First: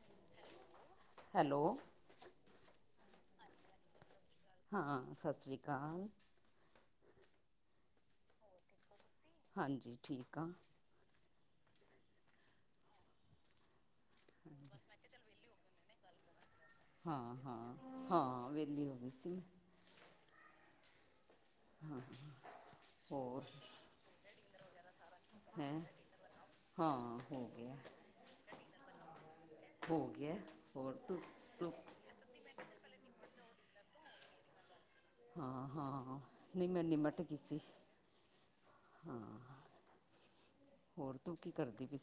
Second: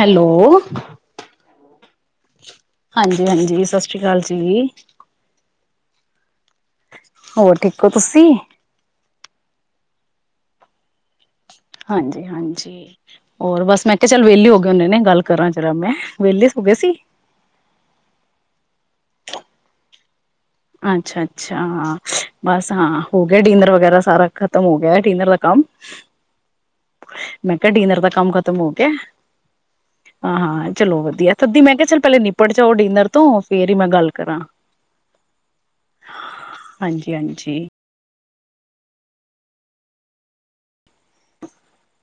Hello. Hello. ਹਾਂਜੀ ਹਾਂਜੀ ਸਿ ਸ੍ਰੀ ਕਾਲ ਜੀ। ਹਾਂ ਸਿ ਸ੍ਰੀ ਕਾਲ ਹੋਰ ਠੀਕ ਹੋ ਤੁਸੀਂ? ਹਾਂਜੀ ਠੀਕ ਆ। ਹਾਂਜੀ ਹਾਂਜੀ ਹੋਰ ਬਸ ਮੈਂ ਤੇ ਚੱਲ ਵਿਹਲੀ ਹੋ ਗਏ ਉਹਨੇ ਨੇ ਗੱਲ ਕਰਾਂ ਚਲਾ ਮੈਂ ਵਿਹਲੇ ਹੋ ਗਏ ਸੀ? ਹਾਂ ਹਾਂ ਹਾਂ ਵੇਹਲੀ ਹੋ ਇਸਸੀ ਅੱਛਾ ਅੱਛ ਅੱਛਾ ਬਸ ਹਾਂ ਹੋ ਗਿਆ ਹੋਰ ਡੀਂਨਰ ਵਗੈਰਾ ਸਾਰਾ ਮੁ ਗਿਆਿਆ ਡਿਨਰ ਦਾ ਕੰਮ ਹੈਂ ਹਾਂ ਹੋ ਮੈਂ ਕਿਹਾ ਗਿਆ ਡਿਨਰ ਦਾ ਕੰਮ ਖਤਮ ਹੋ ਕੇ ਹੋ ਗਿਆ ਹਾਂ ਹਾਂ ਹੋਰ ਚਲੋ ਤੂੰ ਵਧੀਆ ਦੀ ਤੂੰ ਮੈਂ ਕਿਹਾ ਚੱਲ ਪਹਿਲੇ ਨਿਪੜ ਜਾਓ ਡਿਨਰ ਤੋਂ ਫਰ ਹੀ ਮੈਂ ਗੱਲ ਕਰਾਂ ਹਾਂ ਹਾਂ ਨ ਮੈਂ ਨਿਮਟਕ ਹਾਂਜੀ-ਹਾਂਜੀ ਸੀ ਹਾਂ ਹੋਰ ਤੂੰ ਕੀ ਕਰਦੀ ਪ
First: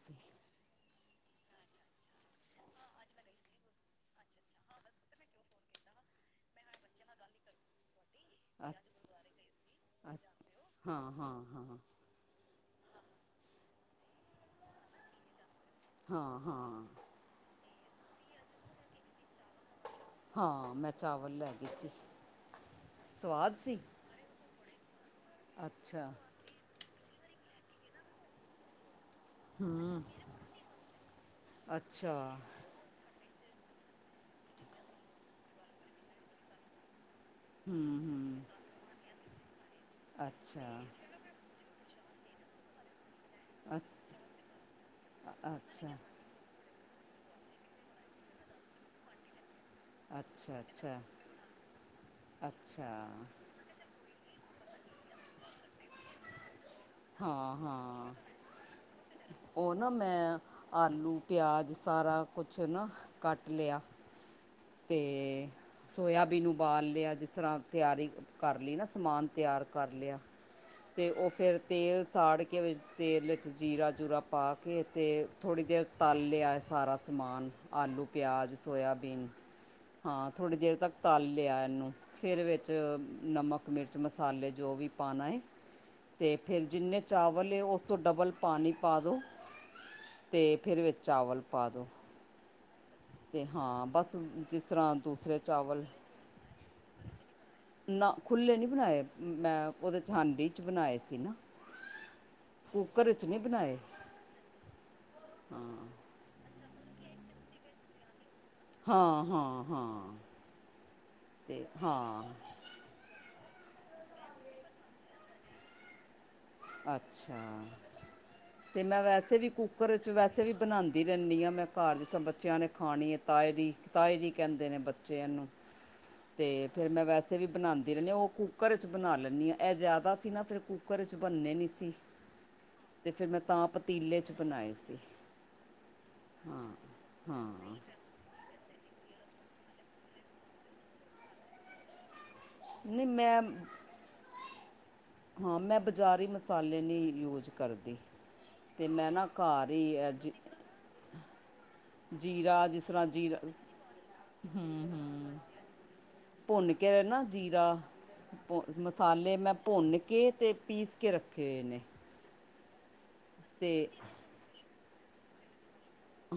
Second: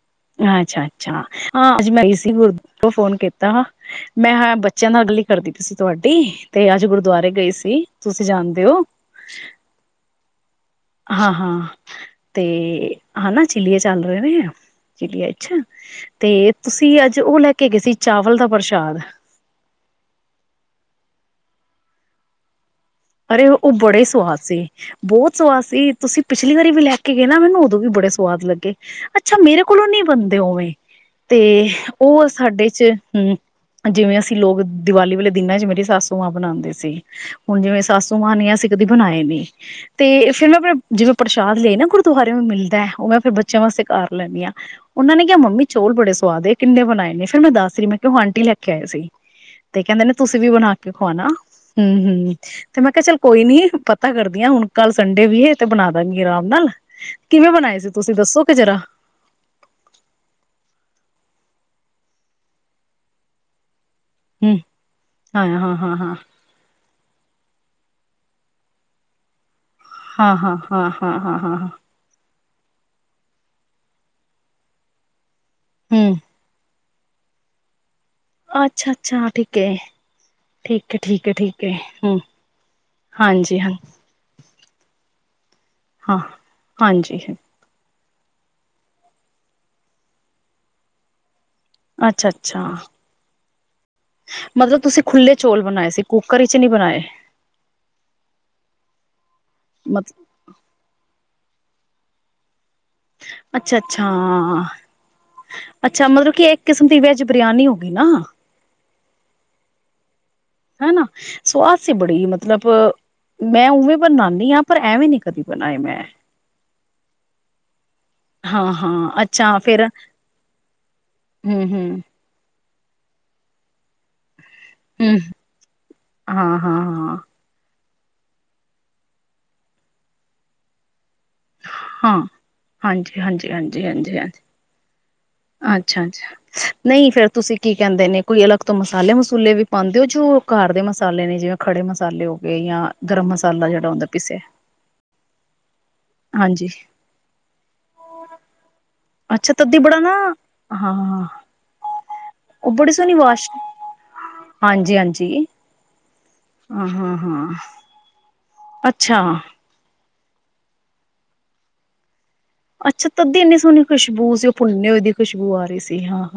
ਅੱਛਾ ਅੱਛਾ ਹਾਂ ਅੱਜ ਮੈਂਈ ਸੀ ਗੁਰ ਤੋਂ ਫੋਨ ਕੀਤਾ ਮੈਂ ਬੱਚਿਆਂ ਨਾਲ ਅਗਲੀ ਕਰਦੀ ਪਈ ਸੀ ਤੁਹਾਡੀ ਤੇ ਅੱਜ ਗੁਰਦੁਆਰੇ ਗਈ ਸੀ ਤੁਸੀਂ ਜਾਣਦੇ ਅੱਛ ਹੋ ਅੱਛ ਹਾਂ ਹਾਂ ਤੇ ਤੇ ਹਨਾ ਚਿੱਲੀਏ ਚੱਲ ਰਹੇ ਨੇ ਆ ਚਿੱਲੀਆ ਅੱਛਾ ਹਾਂ ਤੇ ਹਾਂ ਤੁਸੀਂ ਅੱਜ ਉਹ ਲੈ ਕੇ ਗਏ ਸੀ ਚਾਵਲ ਦਾ ਪ੍ਰਸ਼ਾਦ ਹਾਂ ਮੈਂ ਚਾਵਲ ਲੈ ਗਈ ਸੀ ਅਰੇ ਸਵਾਦ ਉਹ ਉਹ ਸੀ ਬੜੇ ਹੀ ਸਵਾਦ ਸੀ ਬਹੁਤ ਸਵਾਦ ਸੀ ਅੱਛਾ ਤੁਸੀਂ ਪਿਛਲੀ ਵਾਰੀ ਵੀ ਲੈ ਕੇ ਗ ਨਾ ਮੈਨੂੰ ਉਦੋਂ ਵੀ ਬੜੇ ਸਵਾਦ ਲੱਗੇ ਅੱਛਾ ਮੇਰੇ ਕੋਲੋਂ ਨੀ ਬਣਦੇ ਹੋਵੇਂ ਤੇ ਅੱਛਾ ਉਹ ਸਾਡੇ ਚ ਹਮ ਜਿਵੇਂ ਅਸੀਂ ਲੋਕ ਦੀਵਾਲੀ ਵਾਲੇ ਦਿਨਾਂ ਚ ਮੇਰੀ ਸੱਸੂ ਮਾਂ ਬਨਾਉਂਦੇ ਸੀ ਹੁਣ ਜਿਵੇਂ ਹੂੰ ਸੂ ਹੂੰ ਨੀ ਅਸੀਂ ਕਦੀ ਬਣਾਏ ਨੀ ਤੇ ਫੇਿਰ ਮੈਂ ਅੱਛਾ ਆਪਣੇ ਜਿਵੇਂ ਪ੍ਰਸ਼ਾਦ ਲਏ ਨਾ ਗੁਰੂ ਤੁੁਹਾਰੇ ਨੂੰ ਮਿਲਦਾ ਹੈ ਉਹ ਮੈਂ ਫਿਰ ਬੱਚਿਆਂ ਅੱ ਵਾਸਤੇ ਕਰ ਲੈਂਦੀ ਹਾਂ ਉਹਨਾਂ ਨੇ ਕਿਹਾ ਮੰਮੀ ਚੋਲ ਅੱਛਾ ਬੜੇ ਸਵਾਦ ਕਿੰਨੇ ਬਣਾਏ ਨੇ ਫੇਿਰ ਮੈਂ ਦੱਸ ਰਹੀ ਮੈਂ ਕਿ ਉਹ ਆਂਟੀ ਲੈ ਕੇ ਆਏਆ ਸੀ ਤੇ ਕਹਿੰਦੇ ਨੇ ਤੁਸੀਂ ਵੀ ਅੱਛਾ ਬਣਾ ਕੇ ਅੱਛਾ ਖਵਾਣਾ ਹਮ ਹਮ ਤੇ ਅੱਛਾ ਮੈਂ ਕਿਹਾ ਚੱਲ ਕੋਈ ਨੀ ਪਤਾ ਕਰਦੀਆਂ ਹੁਣ ਕੱਲ੍ਹ ਸੰਡੇ ਵੀ ਹੈ ਤੇ ਬਣਾ ਦਾਂਗੀ ਆਰਾਮ ਨਾਲ ਕਿਵੇਂ ਹਾਂ ਬਣਾਏ ਸੀ ਹਾਂ ਤੁਸੀਂ ਦੱਸੋਗੇ ਜਰਾ ਉਹ ਨਾ ਮੈਂ ਆਲੂ ਪਿਆਜ਼ ਸਾਰਾ ਕੁਛ ਨਾ ਕੱਟ ਲਿਆ ਹਮ ਹਾਂ ਤੇ ਹਾਂ ਹਾਂ ਹਾਂ ਸੋਇਯਬੀਨ ਉਬਾਲ ਲਿਆ ਜਿਸ ਤਰ੍ਹਾਂ ਤਿਆਰੀ ਕਰ ਲਈ ਨਾ ਸਮਾਨ ਤਿਆਰ ਕਰ ਲਿਆ ਅਤੇ ਉਹ ਫਿਰ ਹਾਂ-ਹਾਂ-ਹਾਂ-ਹਾਂ-ਹਾਂ-ਹਾਂ ਤੇਲ ਸਾੜ ਕੇ ਵਿੱਚ ਤੇਲ ਦੇ ਵਿੱਚ ਜੀਰਾ ਜੂਰਾ ਪਾ ਕੇ ਤੇ ਥੋੜ੍ਹੀ ਦੇਰ ਹੂੰ ਤਲ ਲਿਆ ਸ ਸਾਰਾ ਸਮਾਨ, ਆਲੂ ਪਿਆਜ਼ ਅੱਛਾ ਅੱਛਾ ਸੋਇਆਬੀਨ ਠੀਕ ਹੈ ਹਾਂ ਥੋੜ੍ਹੀ ਦੇਰ ਤੱਕ ਠੀਕ ਹੈ ਠੀਕ ਤਲ ਹੈ ਲਿਆ ਠੀਕ ਹੈ ਇਹਨੂੰ ਹੂੰ ਫਿਰ ਵਿੱਚ ਹਾਂਜੀ ਨਮਕ ਹਾਂ ਮਿਰਚ ਮਸਾਲੇ ਜੋ ਵੀ ਪਾਨਾ ਏ ਹਾਂ। ਫਿਰ ਜਿੰਨੇ ਹਾਂਜੀ ਚਾਵਲ ਏ, ਓ ਤੋਂ ਡਬਲ ਪਾਣੀ ਪਾ ਦੋ ਤੇ ਫਿਰ ਵਿਚ ਚਾਵਲ ਅੱਛਾ-ਅੱਛਾ ਤੇ ਹਾਂ। ਬਸ ਜਿਸ ਤਰ੍ਹਾਂ ਖੁੱਲੇ ਦੂਸਰੇ ਚੌਲ ਚਾਵਲ ਬਣਾਏ ਸੀ ਕੁੱਕਰ ਵਿੱਚ ਨਹੀਂ ਬਣਾਏ ਨਾ, ਖੁੱਲੇ ਨੀ ਬਣਾਏ ਮੈਂ, ਉਹਦੇ ਚ ਮਤ ਹਾਂਡੀ ਬਣਾਏ ਸੀ ਨਾ। ਕੁੱਕਰ 'ਚ ਨਹੀਂ ਬਣਾਏ ਅੱਛਾ-ਅੱਛਾ ਅੱਛਾ, ਮਤਲਬ ਕਿ ਕਿਸਮ ਦੀ ਵੈਜ ਬਰਿਆਨੀ ਹੋ ਗੀ ਨਾ? ਹਾਂ-ਹਾਂ-ਹਾਂ ਹਨਾ। ਸਵਾਦ ਸੀ ਬੜੀ ਮਤਲਬ ਮੈਂ ਉਵੇਂ ਬਨਾਉਂਨੀ ਆ, ਪਰ ਐਵੇਂ ਨੀ ਕਦੀ ਬਣਾਏ ਮੈਂ। ਅੱਛਾ ਹਾਂ ਤੇ ਮੈਂ ਹਾਂ ਵੈਸੇ ਵੀ ਅੱਛਾ ਫੇਰ ਕੁੱਕਰ ਚ ਵੈਸੇ ਵੀ ਬਣਾਉਦੀ ਰਹਿੰਦੀ ਆ। ਹੂੰ ਮੈਂ ਹੂੰ ਘਰ ਜ ਬੱਚਿਆਂ ਨੇ ਖਾਣੀ ਐ। ਤਾਏ ਦੀ, ਤਾਏ ਦੀ। ਕਹਿੰਦੇ ਨੇ ਹੂੰ ਬੱਚੇ ਇਹਨੂੰ। ਤੇ ਹਾਂ ਹਾਂ ਫੇਰ ਮੈਂ ਹਾਂ ਵੈਸੇ ਵੀ ਬਣਾ ਦੇ ਰਹਿੰਨੇ ਓ। ਕੁੱਕਰ ਚ ਬਣਾ ਲੈਂਨੀ ਆ। ਇਹ ਜ਼ਿਆਦਾ ਸੀ ਨਾ, ਫਿਰ ਕੁੱਕਰ ਚ ਬੰਨੇ ਨਹੀਂ ਸੀ ਹਾਂ। ਤੇ ਫਿਰ ਮੈਂ ਤਾਂ ਹਾਂਜੀ-ਹਾਂਜੀ-ਹਾਂਜੀ। ਪਤੀਲੇ 'ਚ ਹਾਂਜੀ-ਹਾਂਜੀ। ਬਣਾਏ ਸੀ ਅੱਛਾ ਅੱਛਾ, ਨਈ ਫੇਰ ਤੁਸੀਂ ਹਾਂ ਕੀ ਕਹਿੰਦੇ ਨੇ, ਕੋਈ ਅਲੱਗ ਤੋਂ ਮਸ ਮਸਾਲੇ ਮਸੂਲੇ ਵੀ ਪਾਉਂਦੇ ਓ? ਜੋ ਘਰ ਦੇ ਮਸਾਲੇ ਨੇ, ਜਿਵੇਂ ਖੜੇ ਮਸਾਲੇ ਓ ਹੋਗੇ ਯਾਂ ਨਹੀਂ ਗਰਮ ਮੈਂ ਮਸਾਲਾ, ਜਿਹੜਾ ਹੁੰਦਾ ਪੀਸੇ ਹਾਂ ਮੈਂ ਬ ਜ਼ਾਰੀ ਮਸਾਲੇ ਨੀ ਯੂਜ ਕਰਦੀ ਤੇ ਮੈਂ ਨਾ ਅੱਛਾ ਘਰ ਤਦੀ ਈ, ਬੜਾ ਨਾ ਐਂਜ ਹਾਂ ਜੀਰਾ, ਉਹ ਜਿਸ ਬੜੀ ਤਰ੍ਹਾਂ ਸੋਹਣੀ ਜੀਰ, ਵਾਸ਼ ਹਾਂਜੀ ਹਾਂਜੀ ਹੂੰ-ਹੂੰ। ਭੁੰਨ ਹਾਂ ਕੇ ਹਾਂ [unintelligible] ਹਾਂ ਜੀਰਾ ਭੁ ਅੱਛਾ ਮਸਾਲੇ ਮੈਂ ਭੁੰਨ ਕੇ ਤੇ ਪੀਸ ਕੇ ਰੱਖੇ ਹੋਏ ਨੇ। ਅੱਛਾ ਤਦੀ ਇੰਨੀ ਸੋਹਣੀ ਤੇ ਖੁਸ਼ਬੂ ਸੀ। ਓ ਭੁੰਨੇ ਹੋਏ ਦੀ ਖੁਸ਼ਬੂ ਆ ਰਈ ਸੀ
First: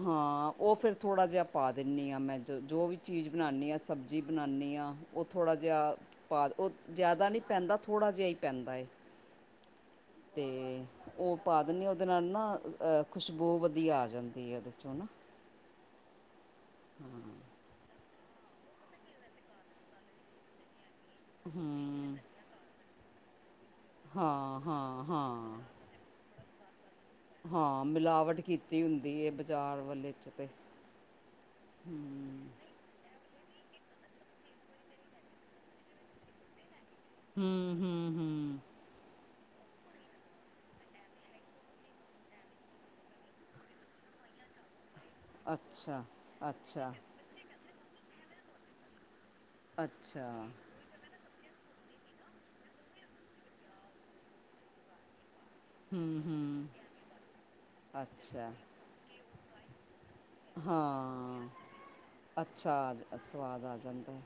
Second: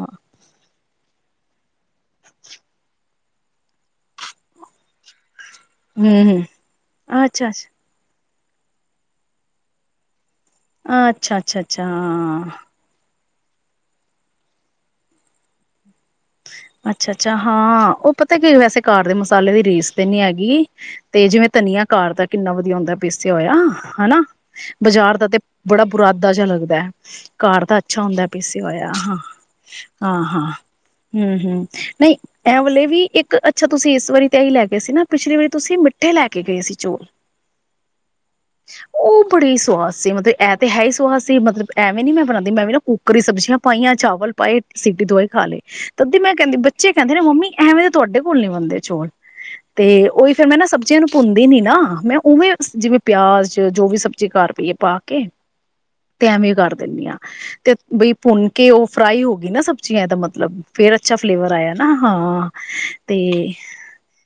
ਹਾਂ, ਉਹ ਫੇਰ ਥੋੜ੍ਹਾ ਜਿਹਾ ਪਾ ਦਿੰਨੀ ਹਾਂ। ਮੈਂ ਜੋ ਜੋ ਵੀ ਚੀਜ਼ ਬਣਾਨੀ ਆ। ਸਬਜ਼ੀ ਬਣਾਨੀ ਆ। ਥੋੜ੍ਹਾ ਜਿਹਾ ਹਮ ਹਮ ਪਾਦੋ, ਜਿਆਦਾ ਨਹੀਂ ਅੱਛਾ ਅੱਛਾ ਪੈਂਦਾ, ਥੋੜ੍ਹਾ ਜਿਹਾ ਹੀ ਪੈਂਦਾ ਏ। ਤੇ ਅੱਛਾ ਉਹ ਅੱਛਾ ਪਾ ਅੱਛਾ ਦਿੰਦੇ। ਉਹਦੇ ਨਾਲ ਹਾਂ ਨਾ ਖੁਸ਼ਬੂ ਵਧੀਆ ਆ ਜਾਂਦੀ ਏ। ਉਹਦੇ 'ਚੋਂ ਹੈ ਨਾ ਅੱਛਾ, ਅੱਛਾ। ਹਾਂ, ਉਹ। ਪਤਾ ਕੀ? ਵੈਸੇ ਘਰ ਦੇ ਮਸਾਲੇ ਦੀ ਰੀਸ ਤੇ ਨੀ ਹੈਗੀ। ਤੇ ਜਿਵੇਂ ਧਨੀਆ ਹੂੰ ਘਰਦਾ, ਕਿੰਨਾ ਵਧੀਆ ਹੁੰਦਾ? ਪੀਸਿਆ ਹੋਇਆ। ਹਨਾ। ਹਾਂ ਹਾਂ ਬਾਜ਼ਾਰ ਦਾ ਤੇ ਹਾਂ ਬੜਾ ਬੁਰਾਦਾ ਜਿਹਾ ਲੱਗਦਾ। [unintelligible] ਘਰ ਦਾ ਹਾਂ, ਅੱਛਾ ਹੁੰਦਾ ਮਿਲਾਵਟ ਪੀਸਿਆ ਕੀਤੀ ਹੋਇਆ ਹੁੰਦੀ। ਇਹ ਬਾਜ਼ਾਰ ਵਲੇ ਚ ਤੇ ਹੂੰ, ਹੂੰ। ਨਹੀਂ ਐਂ ਵਲੇ ਵੀ ਇੱਕ, ਅੱਛਾ ਤੁਸੀਂ ਇਸ ਵਾਰੀ ਤੇ ਹੀ ਲੈ ਗਏ ਸੀ ਨਾ? ਪਿਛਲੀ ਵਾਰੀ ਤੁਸੀਂ ਮਿੱਠੇ ਲੈ ਕੇ ਗਏ ਸੀ। ਚੋਲ। ਹੂੰ ਹੂੰ ਹੂੰ ਉਹ ਬੜੀ ਹੀ ਸਵਾਦ ਸੀ। ਮਤਲਬ ਇਹਂ ਤਾਂ ਹੈ ਹੀ ਸਵਾਦ ਸੀ। ਮਤਲਬ ਐਵੇਂ ਨੀ ਮੈਂ ਬਣਾਉਂਦੀ, ਮੈਂ ਵੀ ਨਾ ਕੁੱਕਰੀ ਸਬਜ਼ੀਆਂ ਪਾਈਆਂ, ਚਾਵਲ ਪਾਏ। ਸੀਟੀ ਦੁਆਈ ਖਾ ਲਏ। ਅੱਛਾ ਮੈਂ ਕਹਿੰਦੇ, ਬਚੇ ਅੱਛਾ ਕਹਿੰਦੇ ਨਾ ਮੰਮੀ ਐਵੇਂ, ਤਾਂ ਤੁਹਾਡੇ ਕੋਲ ਨੀ ਬੰਦੇ ਚੋਲ। ਤੇ ਅੱਛਾ ਉਹੀ ਫੇਰ। ਮੈਂ ਨਾ ਸਬਜ਼ੀਆਂ ਨੂੰ ਭੁੰਦੀ ਨੀ ਨਾ। ਮੈਂ ਉਵੇਂ ਜਿਵੇਂ ਪਿਆਜ, ਜੋ ਵੀ ਸਬਜ਼ੀ ਕਰ ਪਈਏ, ਪਾ ਕੇ ਹੂੰ ਤੇ ਐਵੇਂ ਹੂੰ ਕਰ ਦਿੰਦੀ ਹਾਂ, ਤੇ ਬਈ ਭੁੰਨ ਅੱਛਾ ਕੇ, ਉਹ ਫਰਾਈ ਹੋ ਨਾ ਸਭ ਜੀਆਂ, ਇਹਦਾ ਮਤਲਬ। ਫੇਰ ਅੱਛਾ ਹਾਂ ਫਲੇਵਰ ਆਇਆ ਨਾ? ਹਾਂ ਅੱਛਾ ਆ ਤੇ ਸਵਾਦ ਆ ਜਾਂਦਾ ਹੈ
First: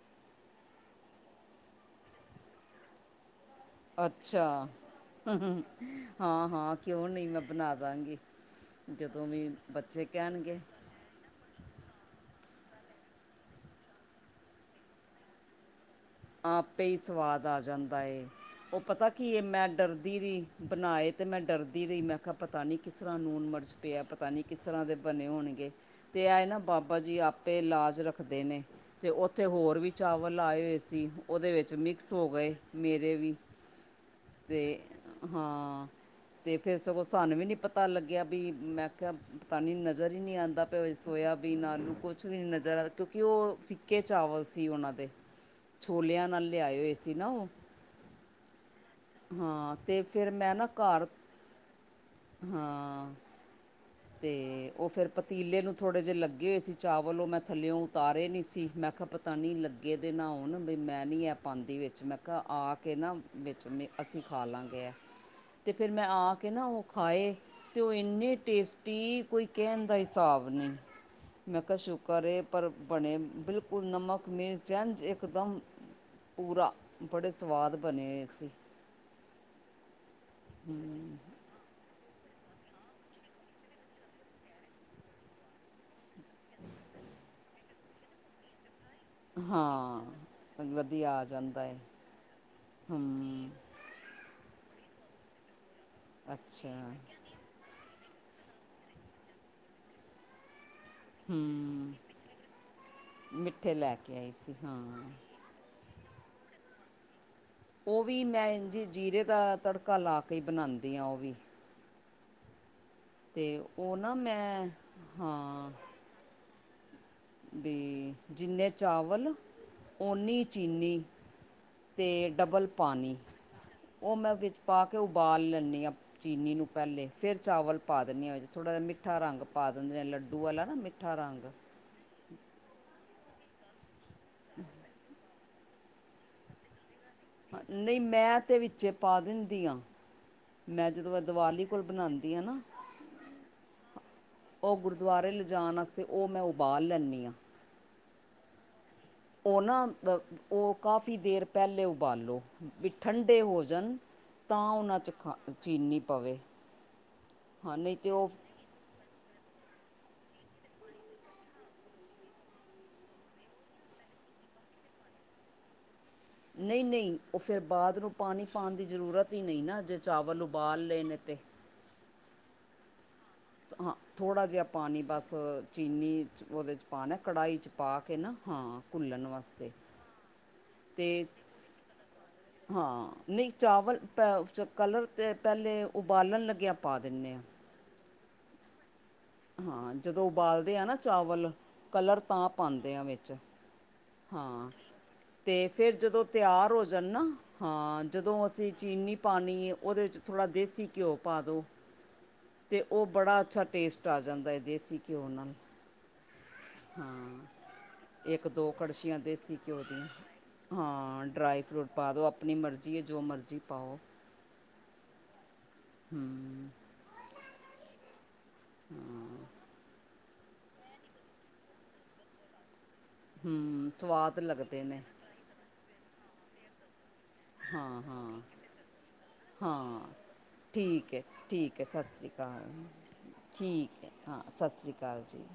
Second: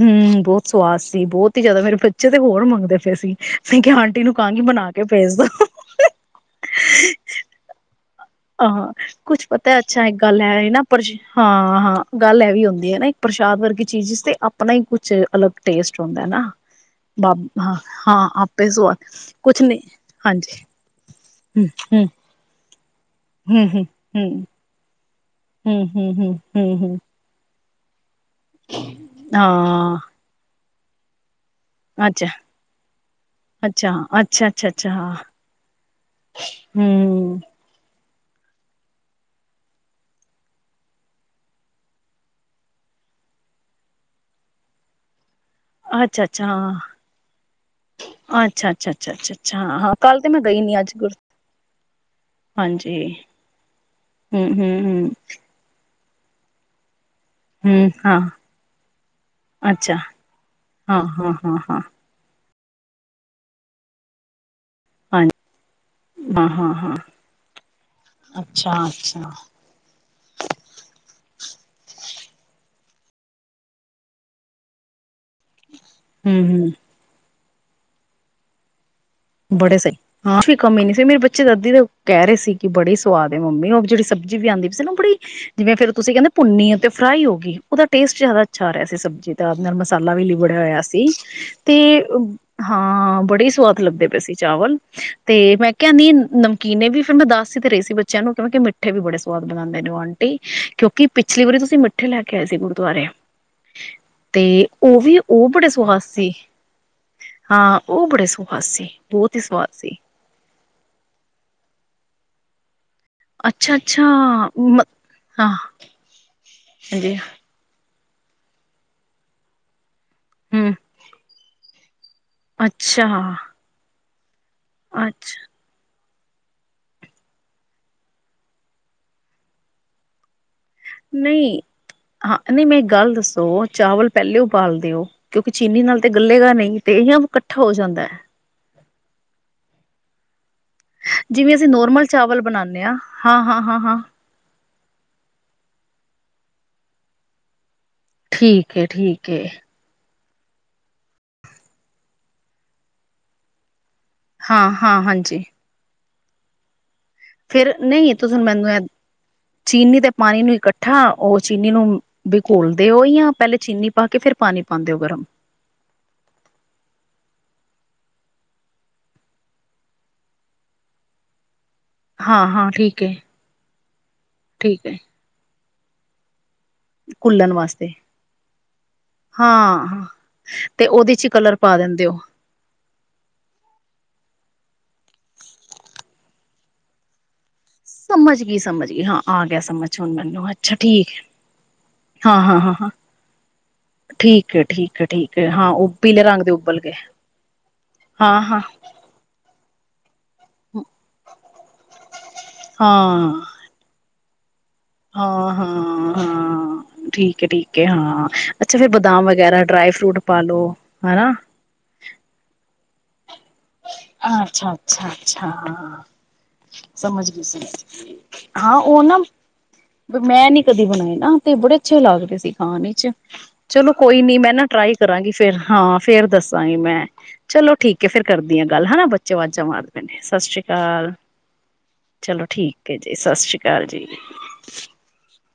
ਹੂੰ। ਬਹੁਤ ਸਵਾਦ ਸੀ। ਬਹੁਤ ਹੀ ਜਿਆਦਾ। ਮੇਰੇ ਬੱਚੇ ਤੇ ਹੋਰ ਮੰਗਦੇ ਪਏ ਸੀ। ਮੈਂ ਕਿਹਾ ਆਂਟੀ ਨੂੰ ਅੱਛਾ। ਕਹਾਂਗੀ ਬਣਾ ਕੇ ਭੇਜ ਦੋ ਹਾਂ, ਹਾਂ। ਕਿਉਂ ਨਹੀਂ ਮੈਂ ਬਣਾ ਦਾਂਗੀ। ਹਾਂ, ਜਦੋਂ ਕੁੱਛ ਵੀ ਪਤਾ, ਬੱਚੇ ਅੱਛਾ ਇੱਕ ਗੱਲ ਕਹਿਣਗੇ ਹੈ ਨਾ ਪਰ ਹਾਂ, ਹਾਂ ਗੱਲ ਇਹ ਵੀ ਹੁੰਦੀ ਹੈ ਨਾ। ਇੱਕ ਪ੍ਰਸ਼ਾਦ ਵਰਗੀ ਚੀਜ਼ ਤੇ ਆਪਣਾ ਹੀ ਕੁਛ ਅਲੱਗ ਟੇਸਟ ਹੁੰਦਾ ਨਾ ਆਪੇ ਹੀ ਬਾਬ ਸਵਾਦ ਆ ਹਾਂ ਜਾਂਦਾ ਏ, ਹਾਂ ਆਪੇ ਉਹ ਸਵਾਦ ਪਤਾ ਕੀ ਇਹ ਕੁਛ ਮੈਂ ਨੀ ਡਰਦੀ ਰਹੀ, ਹਾਂਜੀ ਬਣਾਏ ਤੇ ਮੈਂ ਹੂੰ ਡਰਦੀ ਰਹੀ, ਹੂੰ ਮੈਂ ਕਿਹਾ ਪਤਾ ਨੀ ਕਿਸ ਤਰ੍ਹਾਂ ਨੂਨ ਹੂੰ ਮਰਚ ਪਿਆ, ਹੂੰ ਪਤਾ ਨਹੀਂ ਕਿਸ ਤਰ੍ਹਾਂ ਦੇ ਬਣੇ ਹੋਣਗੇ ਹੂੰ ਹੂੰ ਹੂੰ ਤੇ ਹੂੰ ਆਏ ਨਾ ਹੂੰ ਹੂੰ ਬਾਬਾ ਜੀ ਆਪ ਆਪੇ ਲਾਜ ਰੱਖ ਦੇ ਨੇ ਤੇ ਉੱਥੇ ਹੋਰ ਵੀ ਹਾਂ ਚਾਵਲ ਆਏ ਹੋ ਸੀ। ਉਹਦੇ ਵਿੱਚ ਮਿਕਸ ਅੱਛਾ ਹੋ ਗਏ ਮੇਰੇ ਵੀ, ਅੱਛਾ ਅੱਛਾ ਅੱਛਾ ਤੇ ਅੱਛਾ ਹਾਂ ਹਾਂ ਤੇ ਫਿਰ ਸਗੋਂ ਸਾਨੂੰ ਹੂੰ ਵੀ ਨੀ ਪਤਾ ਲੱਗ ਗਿਆ ਵੀ ਮੈਂ ਕਹਿਆ ਪਤਾ ਨਹੀਂ ਨਜ਼ਰ ਹੀ ਨਹੀਂ ਆਂਦਾ ਪਯਾ ਸੋਇਆਬੀਨ, ਆਲੂ ਕੁਛ ਵੀ ਨੀ ਨਜ਼ਰ ਆਂ ਕਿਉਂਕਿ ਉਹ ਫਿੱਕੇ ਚਾਵਲ ਸੀ ਉਹਨਾਂ ਦੇ। ਅੱਛਾ, ਛੋਲਿਆਂ ਅੱਛਾ, ਨਾਲ ਲਿਆਏ ਹਾ, ਹੋਏ ਸੀ ਨਾ ਉਹ ਅੱਛਾ, ਅੱਛਾ, ਅੱਛਾ, ਅੱਛਾ, ਅੱਛਾ ਹਾਂ ਕੱਲ ਤੇ ਮੈਂ ਗਈ ਨੀ ਅੱਜ ਗੁਰ, ਹਾਂਜੀ। ਹਾਂ ਤੇ ਹੂੰ ਹੂੰ ਉਹ ਫੇਰ ਹੂੰ ਪਤੀਲੇ ਨੂੰ ਥੋੜੇ ਜੇ ਲੱਗੇ ਸੀ ਚਾ ਵੱਲੋਂ ਮੈਂ ਥੱਲਿਓਂ ਹੂੰ ਹਾਂ ਉਤਾਰੇ ਨੀ ਸੀ ਮੈਂ ਕਿਹਾ ਪਤਾ ਨੀ ਅੱਛਾ ਲੱਗੇ ਦੇ ਨਹਾਉਣ ਵੀ ਹਾਂ ਮੈਂ ਨੀ ਹਾਂ ਹੈ ਹਾਂ ਪਾਂਦੀ ਹਾਂ ਵਿੱਚ ਮੈਂ ਕਿਹਾ ਆ ਕੇ ਨਾ ਵਿੱਚ ਮ ਅਸੀਂ ਖਾ ਲਾਂਗ ਹਾਂ ਤੇ ਫਿਰ ਮੈਂ ਆ ਹਾਂ ਕੇ ਨਾ ਹਾਂ ਉਹ ਹਾਂ ਖਾਏ ਤੇ ਉਹ ਇੰਨੇ ਅੱਛਾ ਟੇਸਟ ਅੱਛਾ ਕੀ ਕੋਈ ਕਹਿਣ ਦਾ ਹਿਸਾਬ ਨਹੀਂ। ਮੈਂ ਕਯਾ ਸ਼ੁਕਰ ਏ ਪਰ ਬਣੇ ਬਿਲਕੁਲ ਨਮਕ, ਮਿਰਚ ਏੰਝ ਇਕਦਮ ਹੂੰ ਹੂੰ ਪੂਰਾ, ਬੜੇ ਸਵਾਦ ਬਣੇ ਹੋਏ ਸੀ। ਬੜੇ ਸਹੀ ਹਾਂ ਕਮੀ ਨੀ ਸੀ ਮੇਰੇ ਬੱਚੇ ਦਾਦੀ ਦੇ ਕਹਿ ਰਹੇ ਸੀ ਕਿ ਬੜੀ ਸਵਾਦ ਏ ਮੰਮੀ ਉਹ ਜਿਹੜੀ ਸਬਜ਼ੀ ਵੀ ਆਂਦੀ ਪਈ ਸੀ ਨਾ ਉਹ ਬੜੀ ਜਿਵੇਂ ਫੇਰ ਤੁਸੀਂ ਕਹਿੰਦੇ ਭੁੰਨੀ ਤੇ ਫਰਾਈ ਹੋ ਗਈ, ਉਹਦਾ ਟੇਸਟ ਜ਼ਿਆਦਾ ਅੱਛਾ ਰਿਹਾ ਸਬਜ਼ੀ ਦਾਲ ਨਾਲ ਮਸਾਲਾ ਵੀ ਲਿਬੜਿਆ ਹਾਂ ਹੋਇਆ ਸੀ, ਵਧੀਆ ਆ ਜਾਂਦਾ ਹੈ ਤੇ ਹਾਂ ਬੜੇ ਹਮ ਸਵਾਦ ਲੱਗਦੇ ਚਾਵਲ, ਤੇ ਮੈਂ ਕਹਿੰਦੀ ਨਮਕੀਨ ਅੱਛਾ ਵੀ ਫਿਰ ਮੈਂ ਦੱਸ ਸੀ ਤੇ ਰਹੀ ਸੀ ਬ ਬੱਚਿਆਂ ਨੂੰ ਕੀ ਓ ਮਿੱਠੇ ਵੀ ਬੜੇ ਸਵਾਦ ਬਣਾਂਦੇ ਨੇ ਉਹ ਆਂਟੀ। ਕਿਉਂਕਿ ਪਿਛਲੀ ਵਾਰੀ ਤੁਸੀਂ ਹੂੰ ਮਿੱਠੇ ਲੈ ਕੇ ਆਏ ਸੀ ਗੁਰਦੁਆਰੇ, ਮਿੱਠੇ ਲੈ ਕੇ ਆਈ ਸੀ ਤੇ ਹਾਂ ਉਹ ਵੀ ਉਹ ਬੜੇ ਸਵਾਦ ਸੀੇ। ਹਾਂ ਉਹ ਵੀ ਬੜੇ ਮੈਂ ਸੁਵਾਦ ਇੰਝ ਸੀ। ਜੀਰੇ ਹੀ ਦਾ ਸਵਾਦ ਸੀ ਤੜਕਾ ਲਾ ਕੇ ਬਣਾੰਦੀ ਆ ਉਹ ਵੀ। ਤੇ ਉਹ ਅੱਛਾ-ਅੱਛਾ ਨਾ ਮੈਂ, ਹਾਂ। ਹੰਜੀ। ਹੂੰ ਜਿੰਨੇ ਚਾਵਲ ਓਨੀ ਹੂੰ ਚੀਨੀ। ਤੇ ਡਬਲ ਅੱਛਾ ਪਾਨੀ। ਉਹ ਮੈਂ ਵਿੱਚ ਪਾ ਕੇ ਅੱਛਾ ਉਬਾਲ ਲੈਣੀ ਆ ਚੀਨੀ ਨੂੰ ਪਹਿਲੇ, ਫਿਰ ਚਾਵਲ ਪਾ ਦਿਨੀ ਆ ਥੋੜਾ ਜਿਹਾ। ਮਿੱਠਾ ਰੰਗ ਲੱਡੂ ਵਾਲਾ ਨਾ ਮਿੱਠਾ ਨਹੀਂ, ਰੰਗ ਨਹੀਂ, ਮੈਂ ਗੱਲ ਸੋ ਚਾਵਲ ਪਹਿਲੂ, ਪਾਲ ਦਿਓ ਚੀਨੀ ਨਾਲ ਤੇ ਗੱਲੇ ਗਾ ਨਹੀਂ ਇਕੱਠਾ ਹੋ ਨਹੀਂ ਜਾਂਦਾ ਮੈਂ ਤਾਂ ਵਿੱਚੇ ਪਾ ਦਿੰਦੀ ਆਂ ਜਿਵੇਂ ਅਸੀਂ ਨੋਰਮਲ ਚਾਵਲ ਬਣਾਉਦੇ ਆਂ? ਹਾਂ ਹਾਂ ਹਾਂ? ਉਹ ਗੁਰਦੁਆਰੇ ਲਿਜਾਣ ਵਾਸਤੇ, ਉਹ ਮੈਂ ਉਬਾਲ ਲੈਨੀ ਠੀਕ ਹੈ ਠੀਕ ਏ ਕਾਫੀ ਦੇਰ ਪਹਿਲੇ ਉਬਾਲੋ ਠੰਡੇ ਹੋ ਜਾਣ ਤਾਂ ਉਹਨਾਂ ਹਾਂ-ਹਾਂ ਚਨੀ [unintelligible] ਫਿਰ ਨਹੀਂ, ਤੁਸਾਂ ਮੈਨੂੰ ਚੀਨੀ ਦੇ ਪਾਣੀ ਨੂੰ ਇਕੱਠਾ। ਉਹ ਚੀਨੀ ਨੂੰ ਵੀ ਘੋਲਦੇ ਹੋ ਨਹੀਂ ਨਹੀਂ, ਉਹ ਫਿਰ ਬਾਅਦ ਨੂੰ ਪਾਣੀ ਪਾਣ ਦੀ ਜਰੂਰਤ ਹੀ ਨਹੀਂ ਨਾ। ਜੇ ਚਾਵਲ ਉਬਾਲ ਲਏ ਨੇ ਤੇ ਹਾਂ ਹਾਂ ਠੀਕ ਹੈ ਹਾਂ ਥੋੜਾ ਜਿਹਾ ਪਾਣੀ ਬਸ [unintelligible] ਉਹਦੇ ਚ ਪਾਣੇ, ਘੁੱਲਣ ਕੜਾਈ ਚ ਵਾਸਤੇ ਪਾ ਕੇ ਨਾ? ਹਾਂ, ਭੁੰਨ ਵਾਸਤੇ ਹਾਂ-ਹਾਂ ਉਹਦੇ ਚ ਤੇ ਕਲਰ ਪਾ ਦਿੰਦੇ ਹੋ ਨਹੀਂ ਚਾਵਲ ਕਲਰ ਤੇ ਪਹਿਲੇ, ਉਬਾਲਣ ਲੱਗਿਆਂ ਪਾ ਦਿੰਦੇ ਆ ਸਮਝ ਗਈ, ਸਮਝ ਗਈ, ਹਾਂ ਆ ਗਿਆ ਸਮਝ ਹੁਣ ਜਦੋਂ ਮੈਨੂੰ ਅੱਛਾ ਪਾਲਦੇ ਆ ਨਾ, ਠੀਕ ਹੈ ਚਾਵਲ ਕਲਰ ਹਾਂ ਤਾਂ ਹਾਂ ਹਾਂ ਹਾਂ ਪਾਉਂਦੇ ਆ ਵਿੱਚ? ਠੀਕ ਹੈ ਹਾਂ ਠੀਕ ਹੈ ਠੀਕ ਹੈ ਤੇ ਹਾਂ ਉਹ ਫਿਰ ਪੀਲੇ ਜਦੋਂ ਰੰਗ ਦੇ ਤਿਆਰ ਉਬਲ ਹੋ ਗਏ ਜਾਣ ਨਾ? ਹਾਂ ਜਦੋਂ ਹਾਂ ਅਸੀਂ ਚੀਨੀ ਪਾਣੀ ਉਹਦੇ ਚ ਥੋੜਾ ਦੇਸੀ ਘਿਓ ਪਾ ਦੋ, ਤੇ ਉਹ ਹਾਂ ਬੜਾ ਅੱਛਾ ਟੇਸਟ ਆ ਜਾਂਦਾ ਦੇਸੀ ਘਿਓ ਹਾਂ ਨਾਲ ਹਾਂ, ਹਾਂ ਠੀਕ ਹਾਂ, ਹੈ ਠੀਕ ਹੈ ਹਾਂ ਇੱਕ ਦੋ ਅੱਛਾ ਫਿਰ ਕੜਛੀਆਂ ਬਦਾਮ ਦੇਸੀ ਵਗੈਰਾ ਘਿਓ ਡਰਾਈ ਦੀਆਂ, ਫਰੂਟ ਪਾ ਲੋ ਹਨਾ ਡਰਾਈ ਫਰੂਟ ਪਾ ਦੋ। ਆਪਣੀ ਮਰਜ਼ੀ ਜੀ ਜੋ ਮਰਜ਼ੀ ਪਾਓ ਅੱਛਾ ਅੱਛਾ ਅੱਛਾ- ਹਾਂ ਹੂੰ -ਸਮਝ ਹਾਂ ਉਹ ਨਾ ਮੈਂ ਨੀ ਕਦੇ ਬਣਾਏ ਨਾ ਤੇ ਬੜੇ ਅੱਛੇ ਲੱਗਦੇ ਸੀ ਖਾਣ ਚ ਹੂੰ ਚਲੋ ਕੋਈ ਨੀ ਸਵਾਦ ਮੈਂ ਨਾ ਲੱਗਦੇ ਟਰਾਈ ਨੇ ਕਰਾਂਗੀ ਫੇਰ ਹਾਂ। ਫੇਰ ਦੱਸਾਂਗੀ ਮੈਂ। ਚਲੋ ਹਾਂ ਠੀਕ ਏ ਫੇਰ ਹਾਂ ਕਰਦੀ ਆਂ। ਕੱਲ ਹੈਨਾ ਬੱਚੇ ਵਾਜ਼ਾਂ ਮਾਰਦੇ ਪਏ ਹਾਂ ਨੇ ਸਤਿ ਸ੍ਰੀ ਅਕਾਲ ਠੀਕ ਹੈ ਠੀਕ ਹੈ ਸਤਿ ਸ਼੍ਰੀ ਚਲੋ ਅਕਾਲ ਠੀਕ ਏ ਜੀ ਸਾਸਰੀ ਕਾਲ ਠੀਕ ਜੀ। ਹੈ ਹਾਂ ਸਤਿ ਸ਼੍ਰੀ ਅਕਾਲ ਜੀ